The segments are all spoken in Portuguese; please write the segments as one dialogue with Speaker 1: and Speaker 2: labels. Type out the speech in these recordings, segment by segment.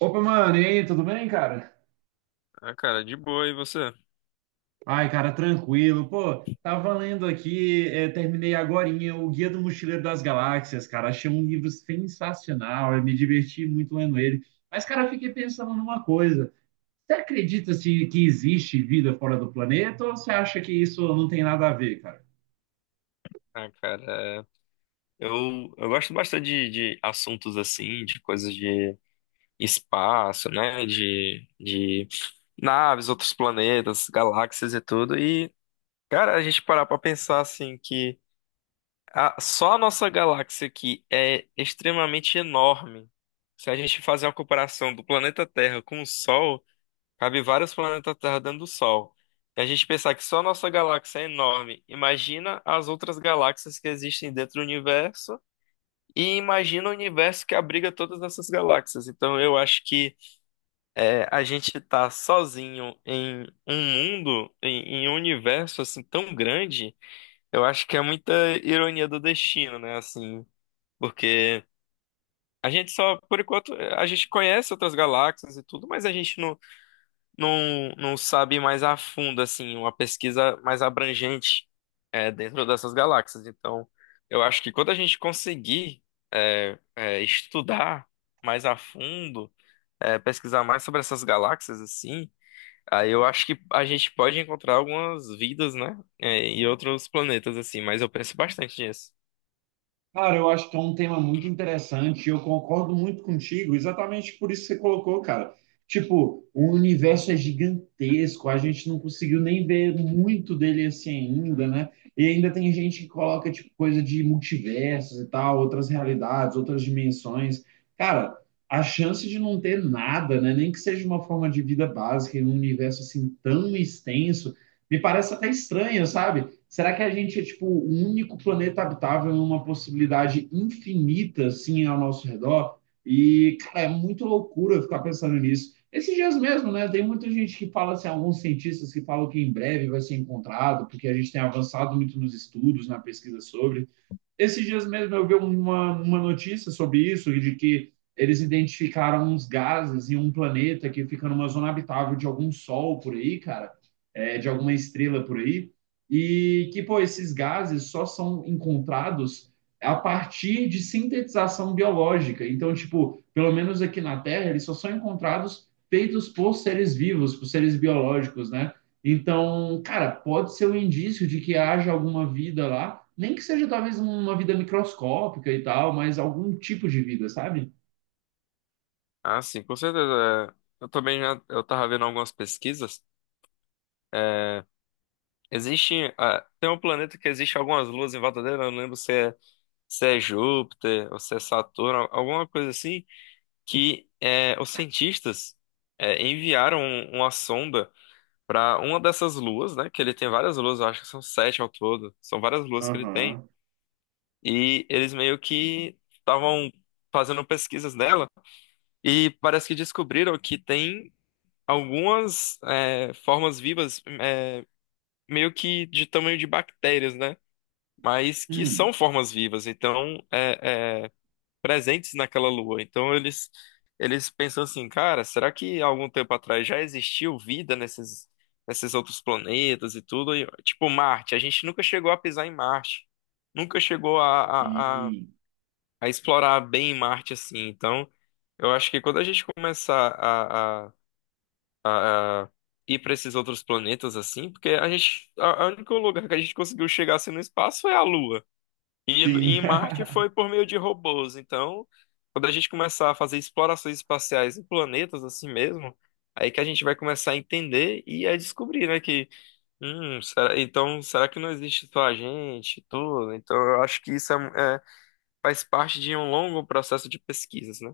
Speaker 1: Opa, mano, e aí, tudo bem, cara?
Speaker 2: Ah, cara, de boa, e você?
Speaker 1: Ai, cara, tranquilo. Pô, tava lendo aqui, é, terminei agorinha o Guia do Mochileiro das Galáxias, cara. Achei um livro sensacional, eu me diverti muito lendo ele. Mas, cara, eu fiquei pensando numa coisa. Você acredita, assim, que existe vida fora do planeta ou você acha que isso não tem nada a ver, cara?
Speaker 2: Ah, cara, eu gosto bastante de assuntos assim, de coisas de espaço, né? De naves, outros planetas, galáxias e tudo. E, cara, a gente parar pra pensar assim que só a nossa galáxia aqui é extremamente enorme. Se a gente fazer uma comparação do planeta Terra com o Sol. Cabe vários planetas Terra dentro do Sol. E a gente pensar que só a nossa galáxia é enorme. Imagina as outras galáxias que existem dentro do universo. E imagina o universo que abriga todas essas galáxias. Então eu acho que a gente tá sozinho em um mundo, em um universo assim tão grande. Eu acho que é muita ironia do destino, né? Assim, porque a gente só, por enquanto, a gente conhece outras galáxias e tudo, mas a gente não, não sabe mais a fundo, assim, uma pesquisa mais abrangente dentro dessas galáxias. Então, eu acho que quando a gente conseguir estudar mais a fundo, pesquisar mais sobre essas galáxias, assim, aí eu acho que a gente pode encontrar algumas vidas, né, e outros planetas, assim, mas eu penso bastante nisso.
Speaker 1: Cara, eu acho que é um tema muito interessante e eu concordo muito contigo, exatamente por isso que você colocou, cara. Tipo, o universo é gigantesco, a gente não conseguiu nem ver muito dele assim ainda, né? E ainda tem gente que coloca, tipo, coisa de multiversos e tal, outras realidades, outras dimensões. Cara, a chance de não ter nada, né? Nem que seja uma forma de vida básica em um universo assim tão extenso, me parece até estranha, sabe? Será que a gente é tipo o único planeta habitável em uma possibilidade infinita assim ao nosso redor? E cara, é muito loucura ficar pensando nisso. Esses dias mesmo, né? Tem muita gente que fala assim, alguns cientistas que falam que em breve vai ser encontrado, porque a gente tem avançado muito nos estudos, na pesquisa sobre. Esses dias mesmo eu vi uma notícia sobre isso, de que eles identificaram uns gases em um planeta que fica numa zona habitável de algum sol por aí, cara, é, de alguma estrela por aí, e que, pô, esses gases só são encontrados a partir de sintetização biológica. Então, tipo, pelo menos aqui na Terra, eles só são encontrados feitos por seres vivos, por seres biológicos, né? Então, cara, pode ser um indício de que haja alguma vida lá, nem que seja talvez uma vida microscópica e tal, mas algum tipo de vida, sabe?
Speaker 2: Ah, sim, com certeza. Eu também já, eu tava vendo algumas pesquisas. É, Existe. ah, tem um planeta que existe algumas luas em volta dele, eu não lembro se é Júpiter ou se é Saturno, alguma coisa assim, que os cientistas enviaram uma sonda para uma dessas luas, né? Que ele tem várias luas, eu acho que são sete ao todo, são várias luas que ele tem,
Speaker 1: Aham.
Speaker 2: e eles meio que estavam fazendo pesquisas nela, e parece que descobriram que tem algumas formas vivas, meio que de tamanho de bactérias, né? Mas que são
Speaker 1: Hum.
Speaker 2: formas vivas, então presentes naquela lua. Então eles pensam assim, cara, será que há algum tempo atrás já existiu vida nesses outros planetas e tudo? E, tipo Marte, a gente nunca chegou a pisar em Marte, nunca chegou a, a, a,
Speaker 1: E
Speaker 2: a explorar bem Marte assim. Então eu acho que quando a gente começar a ir para esses outros planetas assim, porque a gente a único lugar que a gente conseguiu chegar assim no espaço é a Lua. E
Speaker 1: sim.
Speaker 2: em Marte foi por meio de robôs. Então, quando a gente começar a fazer explorações espaciais em planetas assim mesmo, aí que a gente vai começar a entender e a descobrir, né, que, então, será que não existe só a gente, e tudo? Então, eu acho que isso faz parte de um longo processo de pesquisas, né?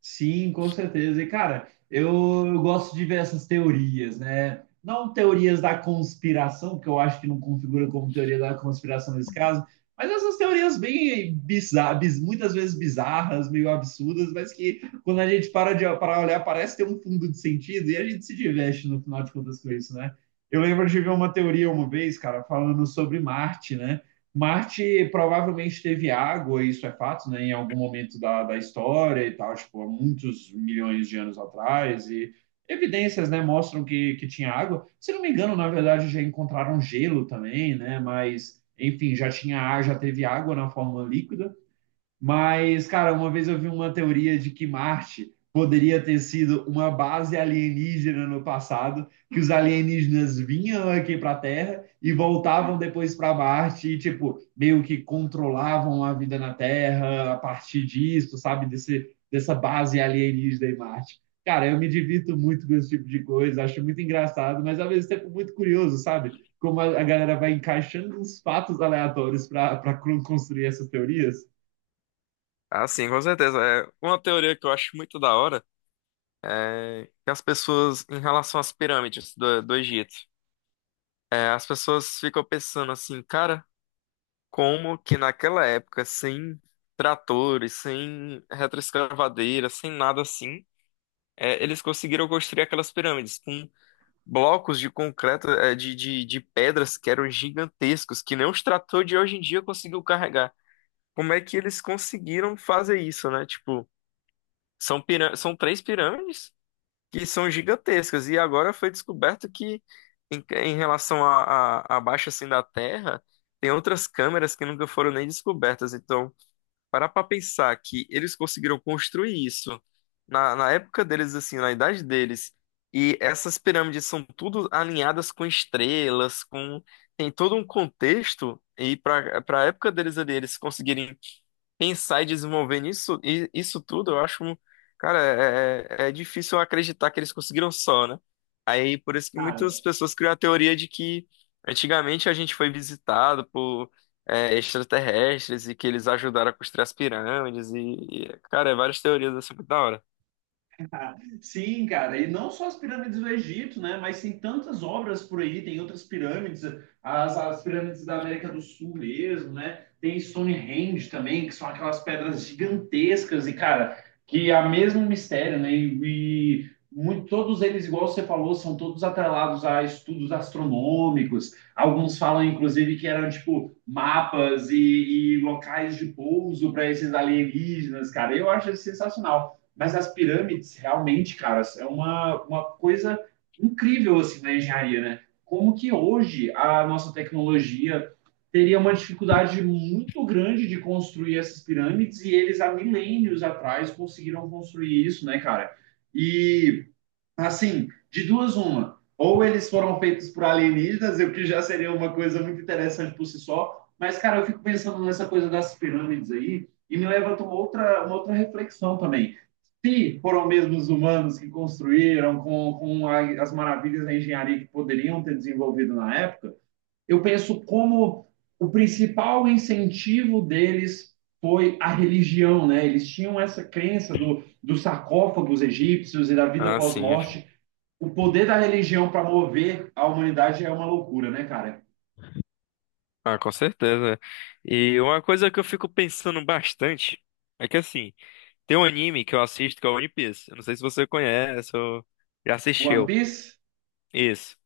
Speaker 1: Sim, com certeza. E, cara, eu gosto de ver essas teorias, né? Não teorias da conspiração, que eu acho que não configura como teoria da conspiração nesse caso, mas essas teorias bem bizarras, muitas vezes bizarras, meio absurdas, mas que quando a gente para olhar, parece ter um fundo de sentido e a gente se diverte no final de contas com isso, né? Eu lembro de ver uma teoria uma vez, cara, falando sobre Marte, né? Marte provavelmente teve água, isso é fato, né, em algum momento da história e tal, tipo, há muitos milhões de anos atrás, e evidências, né, mostram que tinha água. Se não me engano, na verdade, já encontraram gelo também, né, mas, enfim, já teve água na forma líquida. Mas, cara, uma vez eu vi uma teoria de que Marte poderia ter sido uma base alienígena no passado, que os alienígenas vinham aqui para a Terra e voltavam depois para Marte e, tipo, meio que controlavam a vida na Terra a partir disso, sabe? Desse, dessa base alienígena em Marte. Cara, eu me divirto muito com esse tipo de coisa, acho muito engraçado, mas ao mesmo tempo muito curioso, sabe? Como a galera vai encaixando uns fatos aleatórios para construir essas teorias.
Speaker 2: Ah, sim, com certeza. É uma teoria que eu acho muito da hora, é que as pessoas, em relação às pirâmides do Egito, as pessoas ficam pensando assim, cara. Como que naquela época, sem tratores, sem retroescavadeira, sem nada assim, eles conseguiram construir aquelas pirâmides com blocos de concreto, de pedras que eram gigantescos, que nem os tratores de hoje em dia conseguiu carregar. Como é que eles conseguiram fazer isso, né? Tipo, são três pirâmides que são gigantescas, e agora foi descoberto que, em relação à baixa assim da Terra, tem outras câmeras que nunca foram nem descobertas, então parar pra pensar que eles conseguiram construir isso na época deles, assim, na idade deles, e essas pirâmides são tudo alinhadas com estrelas, com tem todo um contexto, e para a época deles ali, eles conseguirem pensar e desenvolver nisso, isso tudo, eu acho, cara, é difícil acreditar que eles conseguiram só, né? Aí, por isso que muitas pessoas criam a teoria de que antigamente a gente foi visitado por extraterrestres e que eles ajudaram a construir as pirâmides e, cara, várias teorias assim, muito da hora.
Speaker 1: Sim, cara, e não só as pirâmides do Egito, né? Mas tem tantas obras por aí, tem outras pirâmides, as pirâmides da América do Sul mesmo, né? Tem Stonehenge também, que são aquelas pedras gigantescas e, cara, que é o mesmo mistério, né? E muito, todos eles, igual você falou, são todos atrelados a estudos astronômicos. Alguns falam, inclusive, que eram, tipo, mapas e locais de pouso para esses alienígenas, cara. Eu acho isso sensacional. Mas as pirâmides, realmente, cara, é uma coisa incrível, assim, na engenharia, né? Como que hoje a nossa tecnologia teria uma dificuldade muito grande de construir essas pirâmides e eles há milênios atrás conseguiram construir isso, né, cara? E assim, de duas, uma. Ou eles foram feitos por alienígenas, o que já seria uma coisa muito interessante por si só. Mas, cara, eu fico pensando nessa coisa das pirâmides aí e me levanta uma outra reflexão também. Se foram mesmo os humanos que construíram com as maravilhas da engenharia que poderiam ter desenvolvido na época, eu penso como o principal incentivo deles foi a religião, né? Eles tinham essa crença dos sarcófagos egípcios e da vida
Speaker 2: Ah, sim,
Speaker 1: pós-morte. O poder da religião para mover a humanidade é uma loucura, né, cara?
Speaker 2: ah, com certeza. E uma coisa que eu fico pensando bastante é que, assim, tem um anime que eu assisto que é o One Piece. Eu não sei se você conhece ou já
Speaker 1: One
Speaker 2: assistiu.
Speaker 1: Piece,
Speaker 2: Isso.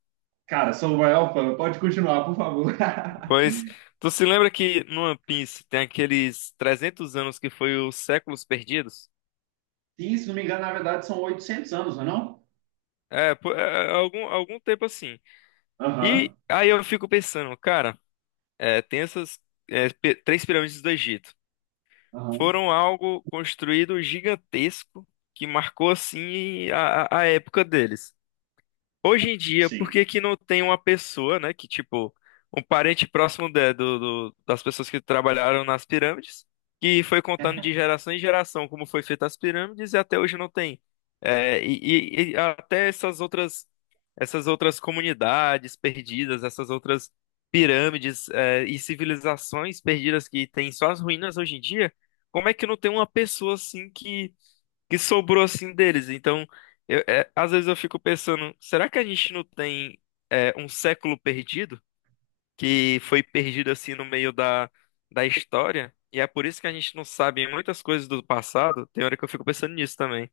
Speaker 1: cara, sou o maior fã. Pode continuar, por favor.
Speaker 2: Pois, tu se lembra que no One Piece tem aqueles 300 anos que foi os séculos perdidos?
Speaker 1: E, se não me engano, na verdade, são 800 anos, não é não?
Speaker 2: É, pô, algum tempo assim. E
Speaker 1: Aham,
Speaker 2: aí eu fico pensando, cara, tem essas três pirâmides do Egito.
Speaker 1: aham,
Speaker 2: Foram algo construído gigantesco que marcou assim a época deles. Hoje em dia, por
Speaker 1: sim.
Speaker 2: que que não tem uma pessoa, né, que tipo, um parente próximo das pessoas que trabalharam nas pirâmides, que foi contando de geração em geração como foi feita as pirâmides e até hoje não tem. É, e, e até essas outras, comunidades perdidas, essas outras pirâmides, e civilizações perdidas que tem só as ruínas hoje em dia, como é que não tem uma pessoa assim que sobrou assim deles. Então, às vezes eu fico pensando, será que a gente não tem um século perdido? Que foi perdido assim no meio da história? E é por isso que a gente não sabe muitas coisas do passado. Tem hora que eu fico pensando nisso também.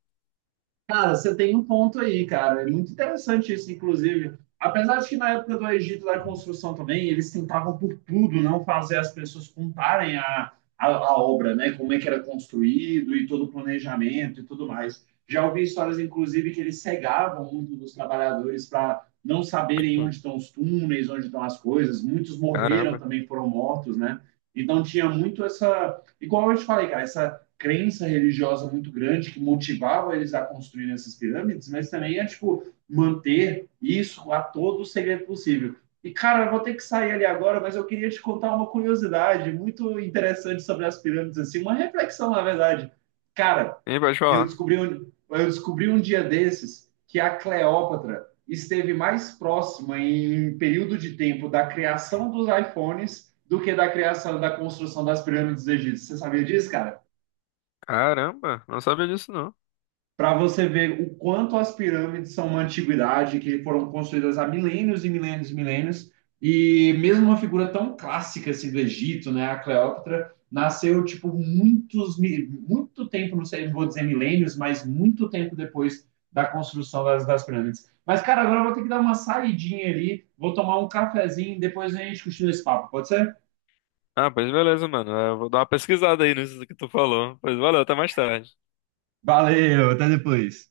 Speaker 1: Cara, você tem um ponto aí, cara. É muito interessante isso, inclusive. Apesar de que na época do Egito da construção também, eles tentavam por tudo não fazer as pessoas contarem a, a obra, né? Como é que era construído e todo o planejamento e tudo mais. Já ouvi histórias, inclusive, que eles cegavam muito dos trabalhadores para não saberem
Speaker 2: Hum,
Speaker 1: onde estão os túneis, onde estão as coisas. Muitos morreram
Speaker 2: Caramba.
Speaker 1: também, foram mortos, né? Então tinha muito essa, igual eu te falei, cara, essa crença religiosa muito grande que motivava eles a construir essas pirâmides, mas também é, tipo, manter isso a todo o segredo possível. E, cara, eu vou ter que sair ali agora, mas eu queria te contar uma curiosidade muito interessante sobre as pirâmides, assim, uma reflexão, na verdade. Cara,
Speaker 2: Hein, pode falar.
Speaker 1: eu descobri um dia desses que a Cleópatra esteve mais próxima em período de tempo da criação dos iPhones do que da criação da construção das pirâmides egípcias. Você sabia disso, cara?
Speaker 2: Caramba, não sabia disso não.
Speaker 1: Para você ver o quanto as pirâmides são uma antiguidade, que foram construídas há milênios e milênios e milênios, e mesmo uma figura tão clássica assim do Egito, né, a Cleópatra, nasceu tipo muito tempo, não sei, não vou dizer milênios, mas muito tempo depois da construção das pirâmides. Mas cara, agora eu vou ter que dar uma saidinha ali, vou tomar um cafezinho, depois a gente continua esse papo, pode ser?
Speaker 2: Ah, pois beleza, mano. Eu vou dar uma pesquisada aí nisso que tu falou. Pois valeu, até mais tarde.
Speaker 1: Valeu, até depois.